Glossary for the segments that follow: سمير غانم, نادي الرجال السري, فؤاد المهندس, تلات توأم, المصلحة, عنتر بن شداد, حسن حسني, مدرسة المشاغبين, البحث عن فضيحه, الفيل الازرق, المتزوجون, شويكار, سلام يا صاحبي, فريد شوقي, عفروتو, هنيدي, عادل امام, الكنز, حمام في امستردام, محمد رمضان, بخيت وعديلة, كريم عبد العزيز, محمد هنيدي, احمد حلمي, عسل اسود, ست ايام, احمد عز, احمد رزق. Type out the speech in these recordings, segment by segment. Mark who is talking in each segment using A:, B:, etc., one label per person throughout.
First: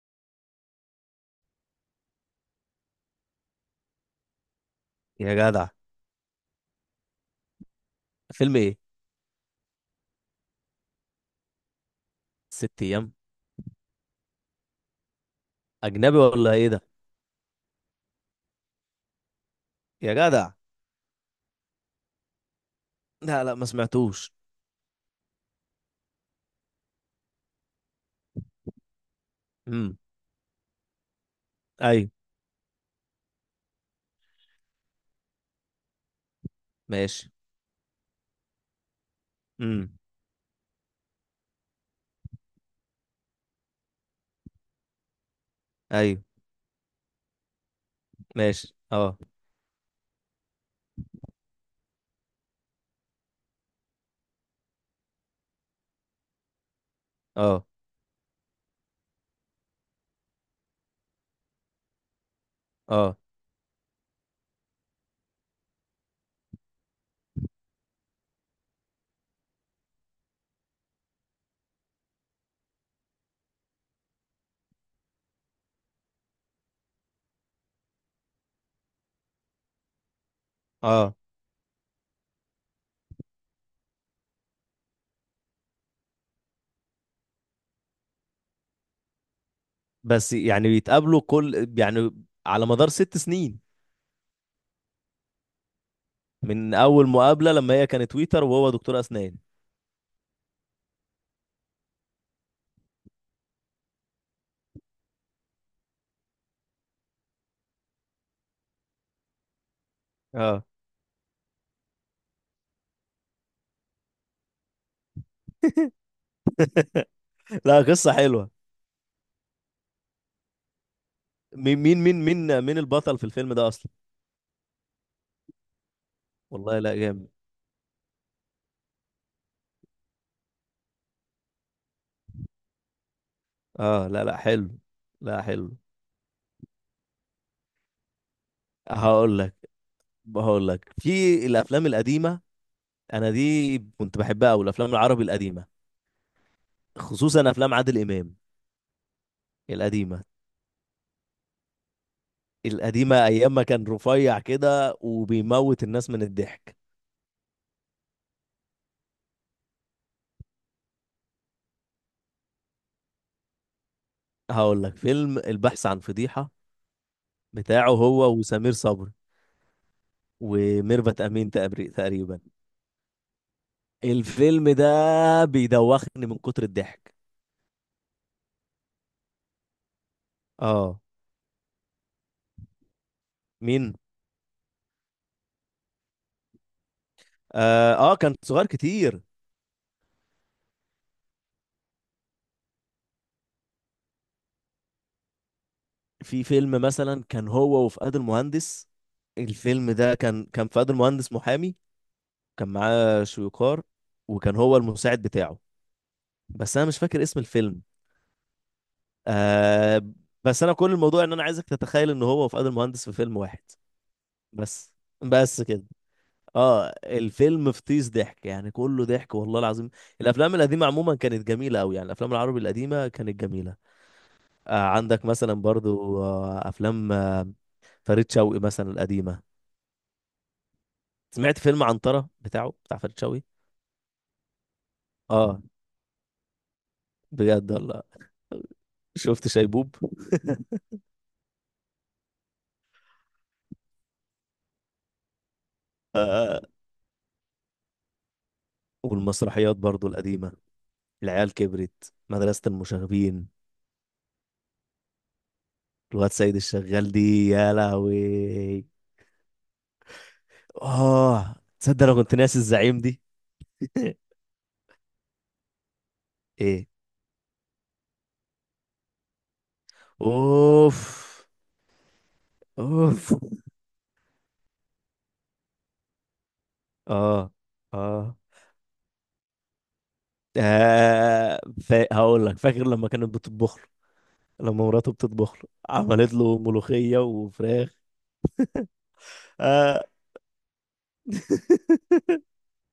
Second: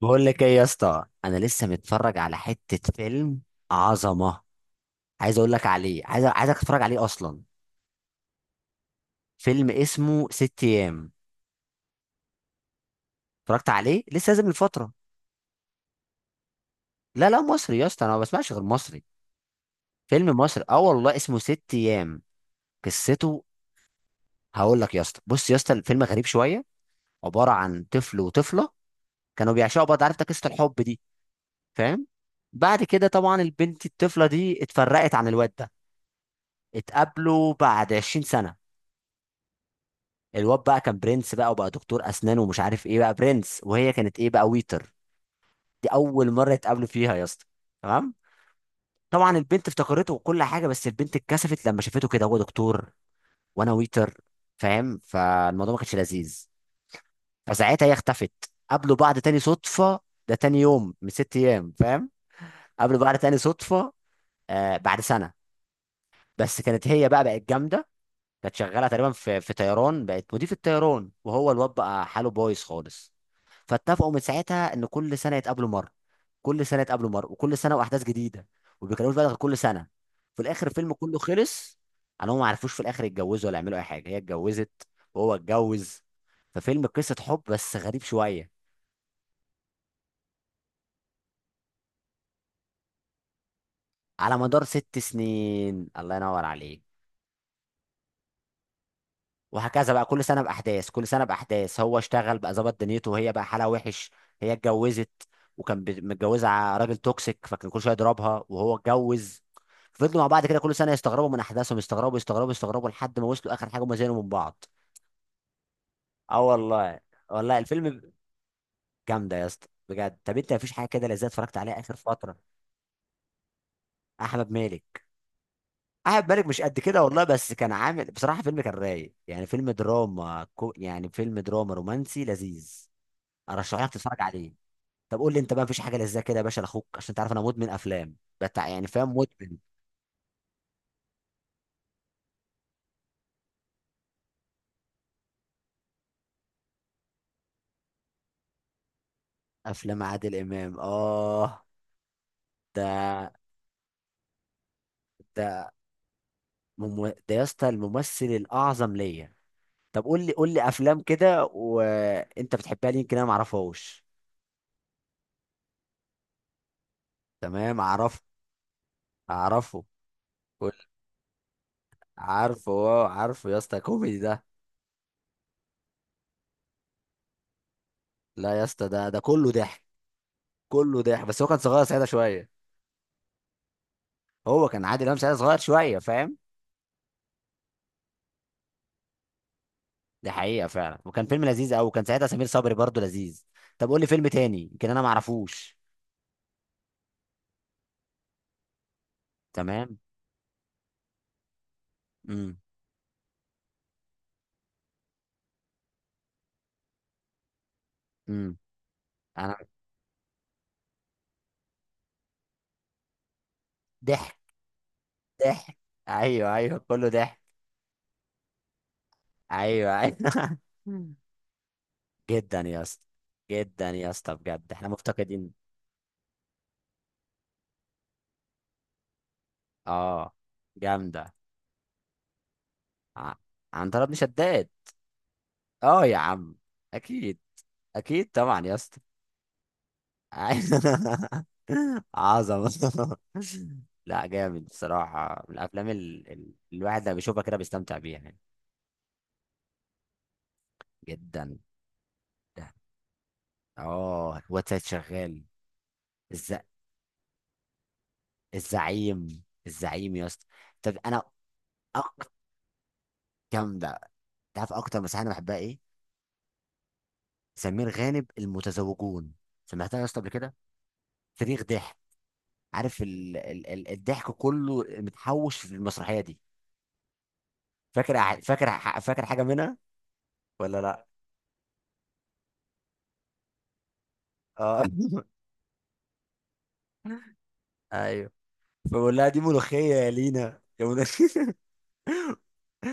A: بقول لك ايه يا اسطى، انا لسه متفرج على حته فيلم عظمه.
B: يا
A: عايز اقول لك
B: جدع،
A: عليه، عايزك تتفرج عليه اصلا.
B: فيلم ايه؟
A: فيلم اسمه ست ايام.
B: 6 ايام.
A: اتفرجت عليه، لسه نازل من فتره.
B: اجنبي ولا ايه ده؟
A: لا لا، مصري يا اسطى، انا ما بسمعش غير مصري.
B: يا
A: فيلم
B: جدع.
A: مصري، اه والله، اسمه ست ايام. قصته؟
B: لا لا ما سمعتوش.
A: هقول لك يا اسطى، بص يا اسطى، الفيلم غريب شويه. عباره عن طفل وطفله كانوا بيعشقوا
B: امم.
A: بعض، عارف انت قصه الحب دي. فاهم؟
B: ايوه.
A: بعد كده طبعا البنت الطفله دي اتفرقت عن الواد ده.
B: ماشي.
A: اتقابلوا بعد 20 سنه.
B: امم.
A: الواد بقى كان برنس بقى، وبقى دكتور اسنان ومش عارف ايه بقى برنس، وهي كانت ايه بقى، ويتر. دي
B: ايوه.
A: اول مره يتقابلوا فيها يا اسطى. تمام.
B: ماشي اه.
A: طبعا البنت افتكرته وكل حاجه، بس البنت اتكسفت لما شافته كده، هو دكتور وانا ويتر، فاهم، فالموضوع ما كانش لذيذ.
B: اه.
A: فساعتها هي اختفت. قابلوا بعض تاني صدفه. ده تاني يوم من ست ايام، فاهم. قابلوا بعض
B: اه.
A: تاني صدفه. آه، بعد سنه. بس كانت هي بقى بقت جامده. كانت شغاله تقريبا في طيران، بقت مضيف الطيران، وهو الواد بقى حاله بايظ خالص. فاتفقوا من ساعتها ان كل سنه يتقابلوا مره. كل سنه يتقابلوا مره، وكل سنه واحداث جديده. وما بيتكلموش بقى غير كل سنه. في الاخر الفيلم
B: اه
A: كله خلص. على هم ما عرفوش في الاخر يتجوزوا ولا يعملوا اي حاجه، هي اتجوزت وهو اتجوز. ففيلم قصه حب بس غريب شويه.
B: بس يعني بيتقابلوا كل يعني على مدار 6 سنين
A: على مدار ست سنين، الله ينور
B: من
A: عليك.
B: اول مقابلة لما هي كانت تويتر وهو دكتور اسنان.
A: وهكذا بقى، كل سنه باحداث، كل سنه باحداث، هو اشتغل بقى، ظبط دنيته، وهي بقى حالها وحش. هي اتجوزت. وكان متجوزه راجل توكسيك، فكان كل شويه يضربها، وهو اتجوز. فضلوا مع بعض كده،
B: اه.
A: كل سنه يستغربوا من احداثهم، يستغربوا يستغربوا يستغربوا لحد ما وصلوا اخر حاجه، هما زعلوا من بعض. اه والله. والله
B: لا
A: الفيلم
B: قصة حلوة.
A: جامده يا اسطى بجد. طب انت مفيش حاجه كده لذيذه اتفرجت
B: مين
A: عليها اخر فتره؟
B: البطل في الفيلم ده اصلا؟
A: احمد مالك. احمد مالك مش قد
B: والله لا
A: كده والله،
B: جامد.
A: بس كان عامل بصراحه فيلم كان رايق، يعني فيلم دراما يعني فيلم دراما رومانسي لذيذ. ارشح لك
B: اه
A: تتفرج
B: لا لا
A: عليه.
B: حلو.
A: طب قول لي
B: لا
A: انت بقى،
B: حلو.
A: مفيش حاجه لذيذه كده يا باشا لاخوك، عشان تعرف انا مدمن افلام، بتاع، يعني فاهم،
B: هقول لك
A: مدمن.
B: هقول لك في الافلام القديمة. انا دي كنت بحبها قوي، الافلام العربي القديمه، خصوصا افلام عادل امام
A: افلام
B: القديمه.
A: عادل امام، اه.
B: القديمه
A: ده
B: ايام ما كان رفيع كده
A: ده
B: وبيموت الناس من الضحك.
A: ده يا اسطى الممثل الاعظم ليا. طب قول لي افلام كده وانت بتحبها، ليه يمكن انا ما اعرفهاش.
B: هقول لك فيلم البحث عن فضيحه
A: تمام،
B: بتاعه
A: اعرف.
B: هو وسمير صبري
A: اعرفه. قول.
B: وميرفت امين تقريبا.
A: عارفه، اه، عارفه يا اسطى، كوميدي ده.
B: الفيلم ده بيدوخني من كتر الضحك.
A: لا يا اسطى، ده كله ضحك.
B: اه.
A: كله ضحك، بس هو كان صغير ساعتها شويه.
B: مين؟
A: هو كان عادل امام ساعتها صغير شويه، فاهم.
B: اه، آه كان صغير كتير.
A: دي حقيقة فعلا، وكان فيلم لذيذ قوي، وكان ساعتها سمير صبري برضو لذيذ. طب قول لي فيلم تاني، يمكن انا ما اعرفوش.
B: في فيلم مثلا كان هو وفؤاد المهندس. الفيلم
A: تمام.
B: ده كان فؤاد المهندس محامي،
A: امم.
B: كان معاه شويكار، وكان هو المساعد بتاعه، بس انا مش فاكر اسم الفيلم.
A: امم. انا.
B: آه. بس انا كل الموضوع ان انا عايزك تتخيل ان هو وفؤاد المهندس في فيلم واحد.
A: ضحك.
B: بس. بس
A: ضحك.
B: كده.
A: ايوه، ايوه،
B: اه
A: كله ضحك.
B: الفيلم فطيس ضحك، يعني كله ضحك والله العظيم.
A: ايوه، ايوه.
B: الافلام القديمه
A: مم.
B: عموما كانت جميله قوي، يعني الافلام العربي
A: جدا يا اسطى.
B: القديمه كانت جميله.
A: جدا يا اسطى بجد،
B: آه
A: احنا
B: عندك
A: مفتقدين.
B: مثلا برضو آه افلام آه، فريد شوقي مثلا القديمه.
A: اه. جامدة.
B: سمعت فيلم عنتره بتاعه، بتاع فريد
A: ع-
B: شوقي.
A: عنتر بن شداد.
B: اه
A: اه يا عم. اكيد.
B: بجد والله.
A: اكيد طبعا يا اسطى.
B: شفت شيبوب؟
A: عظمة. لا جامد بصراحة، من الأفلام الواحد لما بيشوفها كده بيستمتع بيها يعني.
B: والمسرحيات برضو القديمة، العيال
A: جدا.
B: كبرت، مدرسة
A: ده،
B: المشاغبين،
A: اه، واتساب شغال.
B: الواد
A: الز...
B: سيد الشغال دي يا لهوي.
A: الزعيم، الزعيم يا اسطى. طب أنا.
B: اه تصدق انا
A: أكتر.
B: كنت ناسي الزعيم دي.
A: جامدة. تعرف أكتر مسرحية أنا بحبها إيه؟
B: ايه؟
A: سمير غانم، المتزوجون. سمعتها يا اسطى قبل كده؟
B: اوف.
A: صريخ ضحك. عارف،
B: اوف.
A: الضحك كله متحوش في المسرحية دي.
B: اه. اه،
A: فاكر؟ فاكر حاجة منها ولا لا؟
B: آه. هقول لك، فاكر لما كانت بتطبخ له،
A: اه.
B: لما مراته بتطبخ له، عملت له ملوخية وفراخ.
A: ايوه. فبقول لها، دي ملوخيه
B: آه.
A: يا لينا يا ملوخية.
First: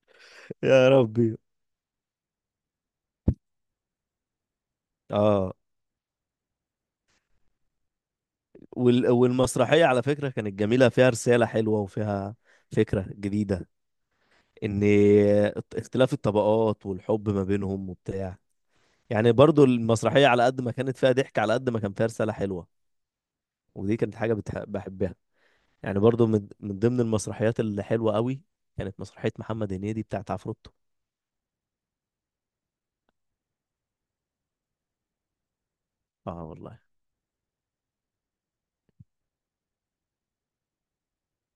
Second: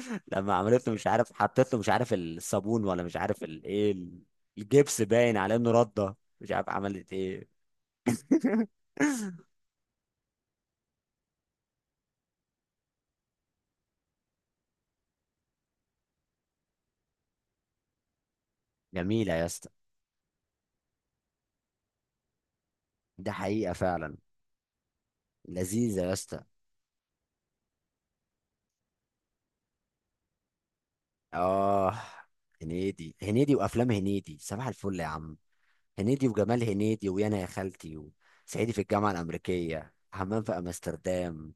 A: لما عملت
B: يا
A: له مش عارف
B: ربي.
A: حطيت له مش عارف الصابون ولا مش عارف الايه. الجبس باين
B: اه.
A: على انه رده، مش عارف عملت ايه.
B: والمسرحية على فكرة كانت جميلة، فيها رسالة حلوة وفيها فكرة جديدة، ان اختلاف الطبقات والحب ما بينهم وبتاع، يعني
A: جميله يا
B: برضو
A: اسطى.
B: المسرحية على قد ما كانت فيها ضحك على قد ما كان فيها رسالة حلوة،
A: ده حقيقه
B: ودي كانت
A: فعلا.
B: حاجة بحبها. يعني
A: لذيذه يا
B: برضو
A: اسطى.
B: من ضمن المسرحيات اللي حلوة قوي كانت مسرحية محمد هنيدي بتاعت عفروتو.
A: اه. هنيدي وافلام هنيدي، صباح الفل يا عم. هنيدي،
B: اه
A: وجمال
B: والله.
A: هنيدي، ويانا يا خالتي، وصعيدي في الجامعه الامريكيه، حمام في امستردام،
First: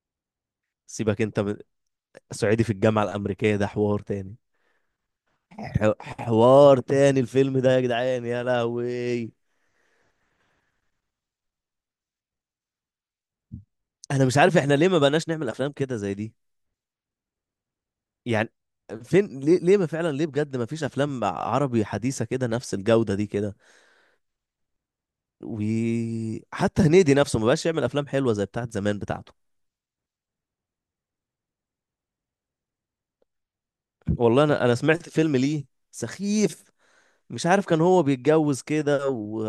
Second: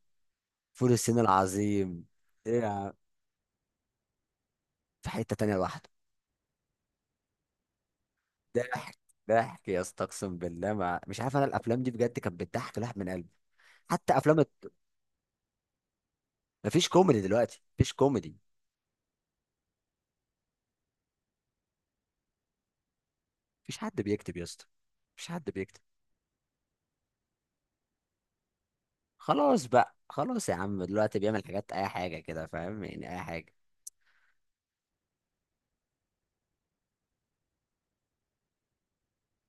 A: فول الصين
B: سيبك انت من
A: العظيم. ايه
B: صعيدي
A: يا
B: في
A: عم؟
B: الجامعة الأمريكية، ده حوار تاني.
A: في حته تانيه لوحده.
B: ح- حوار تاني الفيلم ده يا جدعان يا
A: ضحك.
B: لهوي.
A: ضحك يا اسطى، اقسم بالله، مش عارف انا، الافلام دي بجد كانت بتضحك الواحد من قلبي. حتى
B: انا مش
A: افلام
B: عارف احنا ليه ما بقناش نعمل افلام كده زي دي
A: مفيش كوميدي دلوقتي، مفيش كوميدي.
B: يعني. فين، ليه ليه ما فعلا ليه بجد ما فيش افلام عربي حديثة كده نفس الجودة دي كده؟
A: مفيش حد بيكتب يا اسطى، مفيش حد بيكتب.
B: وحتى هنيدي نفسه ما بقاش يعمل افلام حلوة زي بتاعت زمان بتاعته.
A: خلاص بقى، خلاص يا عم، دلوقتي بيعمل حاجات، اي حاجه كده، فاهم، يعني اي حاجه.
B: والله انا سمعت فيلم ليه سخيف، مش عارف كان هو بيتجوز كده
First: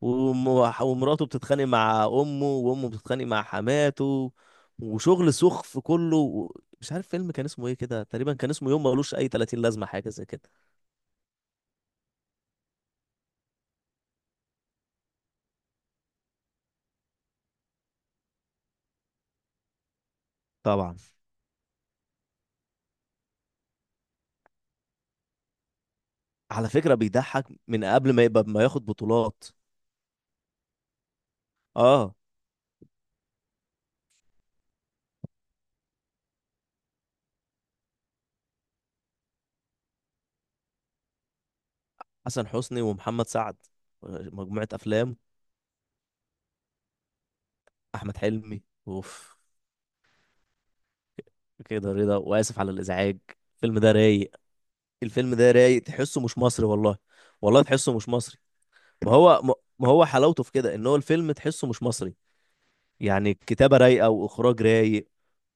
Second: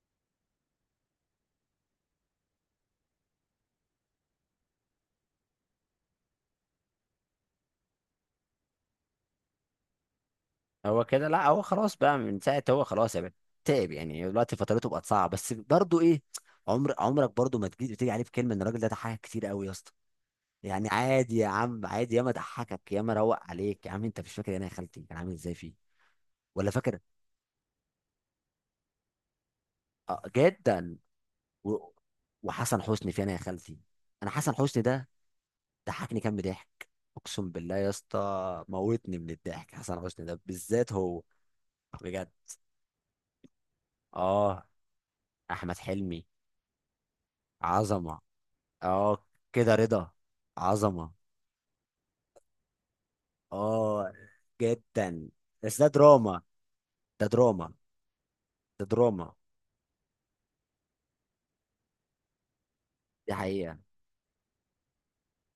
B: وم- ومراته بتتخانق مع امه وامه بتتخانق مع حماته، وشغل سخف كله. مش عارف فيلم كان اسمه ايه كده، تقريبا كان اسمه يوم ملوش اي 30 لازمة، حاجة زي كده.
A: هو كده، لا هو خلاص بقى من ساعه، هو خلاص يا بنت. تعب يعني، دلوقتي فترته بقت صعبه، بس برضه ايه، عمرك برضه ما تيجي عليه بكلمه، ان الراجل ده ضحك كتير قوي يا اسطى. يعني
B: طبعا.
A: عادي يا عم، عادي، ياما ضحكك، ياما روق عليك يا عم، انت مش فاكر انا يا خالتي كان عامل ازاي فيه؟
B: على
A: ولا
B: فكرة
A: فاكر.
B: بيضحك من قبل ما يبقى ما ياخد بطولات.
A: آه، جدا. و...
B: اه.
A: وحسن حسني فين يا خالتي؟ انا حسن حسني ده ضحكني كام ضحك. اقسم بالله يا اسطى، موتني من الضحك حسن حسني ده بالذات، هو بجد.
B: حسن حسني ومحمد سعد،
A: اه.
B: مجموعة افلام.
A: احمد حلمي.
B: احمد
A: عظمه.
B: حلمي.
A: اه.
B: اوف.
A: كده رضا. عظمه.
B: كده رضا، واسف على الازعاج. الفيلم ده
A: اه.
B: رايق.
A: جدا.
B: الفيلم ده
A: بس
B: رايق،
A: ده
B: تحسه مش
A: دراما.
B: مصري والله.
A: ده
B: والله
A: دراما.
B: تحسه مش مصري.
A: ده
B: ما
A: دراما.
B: هو ما ما هو حلاوته في كده ان هو الفيلم تحسه مش مصري، يعني
A: دي
B: الكتابة
A: حقيقه.
B: رايقة واخراج رايق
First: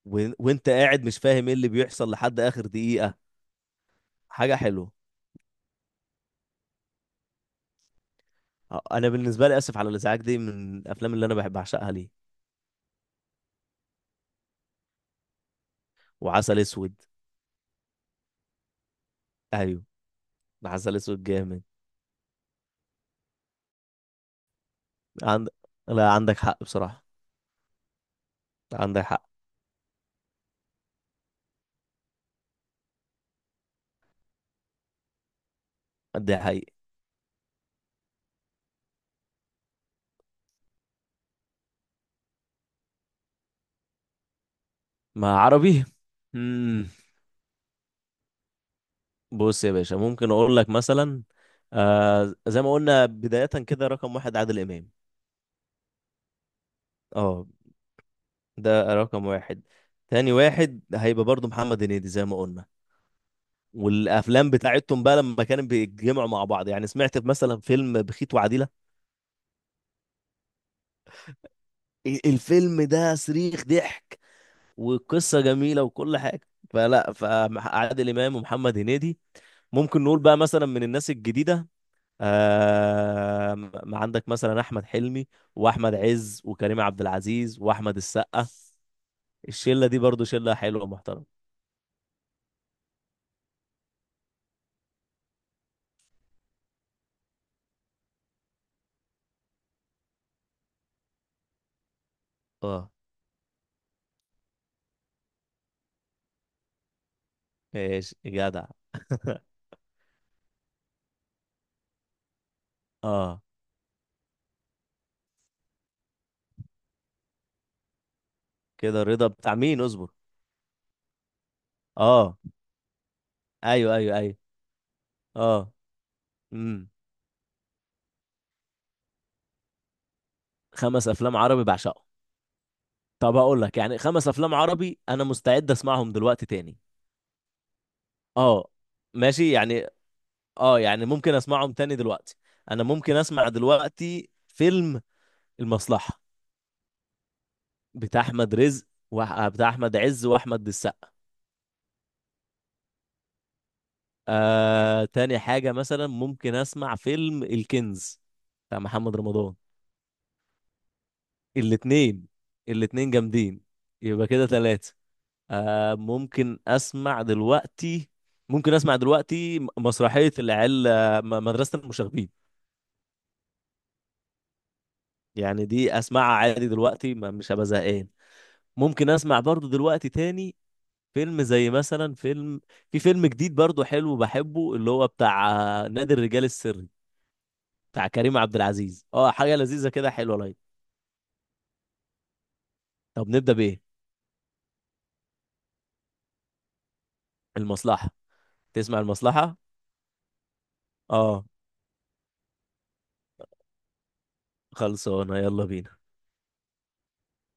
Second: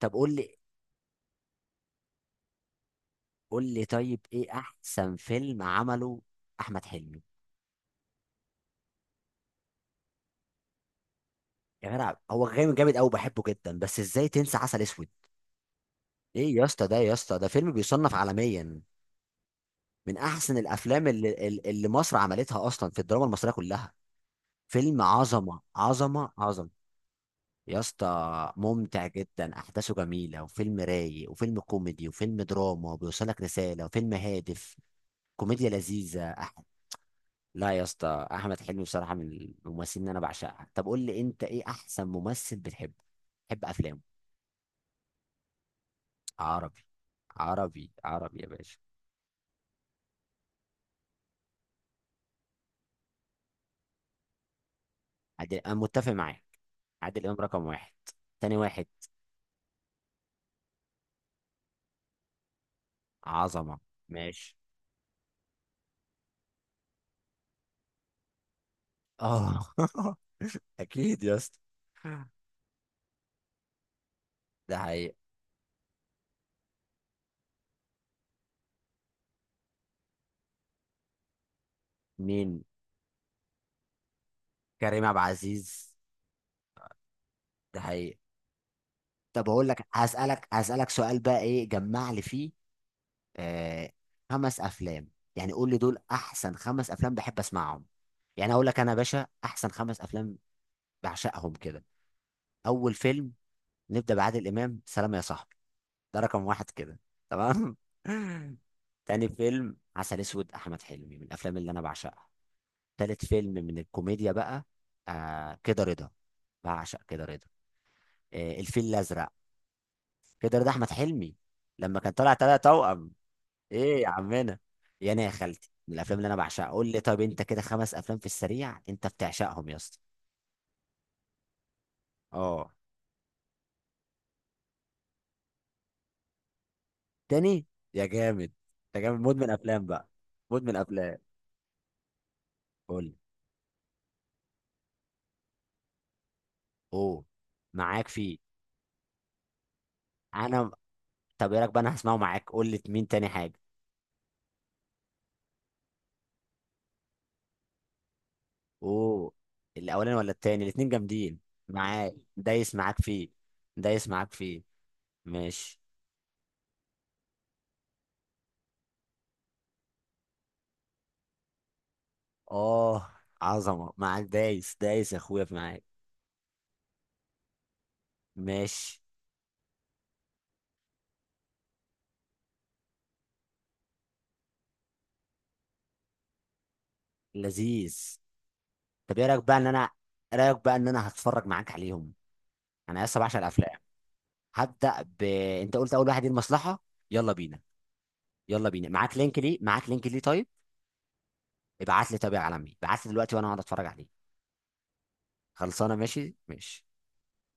A: طب قول لي.
B: وانت قاعد مش فاهم ايه اللي بيحصل لحد اخر دقيقة.
A: قول لي طيب، ايه
B: حاجة حلوة.
A: احسن فيلم عمله احمد حلمي؟
B: آه، انا بالنسبة لي اسف على الازعاج دي من الافلام اللي انا بحب
A: يا
B: اعشقها
A: جدع
B: ليه.
A: هو جامد، جامد قوي، بحبه جدا، بس ازاي تنسى عسل اسود؟ ايه
B: وعسل
A: يا اسطى،
B: اسود.
A: ده يا اسطى ده فيلم بيصنف عالميا،
B: ايوه.
A: من احسن
B: عسل
A: الافلام
B: اسود
A: اللي,
B: جامد.
A: اللي مصر عملتها اصلا في الدراما المصريه كلها. فيلم
B: عند...
A: عظمه،
B: لا
A: عظمه،
B: عندك حق
A: عظمه.
B: بصراحة.
A: يا اسطى
B: عندك
A: ممتع
B: حق.
A: جدا، احداثه جميله، وفيلم رايق، وفيلم كوميدي، وفيلم دراما، وبيوصلك رساله، وفيلم هادف. كوميديا لذيذه.
B: ده حقيقي.
A: لا يا اسطى، احمد حلمي بصراحه من الممثلين اللي انا بعشقها. طب قول لي انت، ايه احسن ممثل بتحب افلامه؟
B: مع عربي.
A: عربي.
B: مم.
A: عربي، عربي يا باشا.
B: بص يا باشا ممكن اقول لك مثلا، آه زي ما قلنا بداية كده، رقم واحد عادل امام.
A: عادل، انا متفق معاك. عادل امام
B: اه.
A: رقم واحد. تاني واحد.
B: ده رقم واحد. تاني واحد هيبقى برضو محمد هنيدي زي ما قلنا.
A: عظمه.
B: والافلام
A: ماشي،
B: بتاعتهم بقى لما كانوا بيتجمعوا مع بعض، يعني سمعت مثلا فيلم بخيت وعديلة.
A: اه. اكيد يا اسطى.
B: الفيلم ده صريخ ضحك،
A: ده حقيقي.
B: والقصه جميله وكل حاجه. فلا، فعادل امام ومحمد هنيدي. ممكن نقول بقى مثلا من الناس الجديده،
A: مين؟
B: آه، ما عندك مثلا احمد
A: كريم عبد
B: حلمي
A: العزيز.
B: واحمد عز وكريم عبد العزيز
A: ده
B: واحمد
A: حقيقي.
B: السقا.
A: طب اقول لك،
B: الشله دي برضو
A: هسألك
B: شله حلوه
A: هسألك سؤال
B: ومحترمه.
A: بقى، ايه جمع لي فيه؟ آه. خمس افلام. يعني قول لي دول احسن خمس افلام بحب اسمعهم. يعني اقول لك انا يا باشا احسن خمس افلام بعشقهم كده.
B: اه.
A: اول فيلم. نبدأ بعادل امام، سلام يا صاحبي. ده رقم واحد كده. تمام.
B: ايش جدع.
A: تاني فيلم، عسل اسود، احمد حلمي، من الافلام اللي انا بعشقها. تالت
B: اه.
A: فيلم، من الكوميديا بقى. آه، كده رضا. بعشق كده رضا. آه، الفيل
B: كده رضا
A: الازرق.
B: بتاع مين اصبر؟
A: كده رضا، احمد حلمي، لما كان طالع
B: اه.
A: تلات توأم.
B: ايوه
A: ايه يا
B: ايوه ايوه.
A: عمنا. يا انا يا خالتي،
B: اه.
A: من الافلام اللي انا بعشقها. قول
B: امم.
A: لي طب انت كده خمس افلام في السريع انت بتعشقهم يا اسطى.
B: خمس افلام عربي بعشقهم.
A: اه.
B: طب هقول لك، يعني خمس افلام عربي انا مستعد اسمعهم دلوقتي تاني.
A: تاني. يا جامد.
B: اه
A: انت جامد، مدمن
B: ماشي
A: افلام
B: يعني.
A: بقى. مدمن
B: اه يعني
A: افلام.
B: ممكن اسمعهم تاني دلوقتي. انا
A: قول لي.
B: ممكن اسمع دلوقتي فيلم المصلحة،
A: اوه. معاك
B: بتاع
A: فيه.
B: احمد رزق، بتاع احمد عز واحمد
A: انا.
B: السقا.
A: طب ايه رايك بقى، انا هسمعه معاك، قول لي مين تاني حاجه.
B: آه، تاني حاجة مثلا ممكن اسمع فيلم الكنز بتاع محمد
A: اوه.
B: رمضان.
A: الاولاني ولا التاني؟ الاتنين جامدين. معاك،
B: الاتنين.
A: دايس معاك
B: الاتنين
A: فيه.
B: جامدين.
A: دايس
B: يبقى
A: معاك
B: كده
A: فيه.
B: تلاتة.
A: ماشي.
B: آه، ممكن اسمع دلوقتي، ممكن اسمع دلوقتي مسرحية العيال آه، مدرسة المشاغبين.
A: اه. عظمه، معاك دايس يا اخويا في
B: يعني
A: معاك.
B: دي اسمعها عادي دلوقتي، ما مش هبقى زهقان.
A: ماشي.
B: ممكن اسمع برضو دلوقتي تاني فيلم، زي مثلا فيلم، في فيلم جديد برضو حلو بحبه اللي هو بتاع آه، نادي الرجال السري،
A: لذيذ.
B: بتاع كريم عبد العزيز.
A: طب ايه
B: اه
A: رايك بقى
B: حاجة
A: ان
B: لذيذة
A: انا
B: كده، حلوة
A: إيه
B: لايت.
A: رايك بقى ان انا هتفرج معاك عليهم. انا لسه
B: طب
A: بعشق
B: نبدأ
A: الافلام.
B: بإيه؟
A: هبدا ب انت قلت اول واحد ايه، المصلحه. يلا بينا.
B: المصلحة.
A: يلا بينا،
B: تسمع
A: معاك لينك ليه
B: المصلحة.
A: معاك لينك ليه طيب؟
B: اه.
A: ابعت لي، طب يا عالمي ابعت لي دلوقتي وانا هقعد اتفرج عليه.
B: خلصانة، يلا
A: خلصانه،
B: بينا.
A: ماشي، ماشي.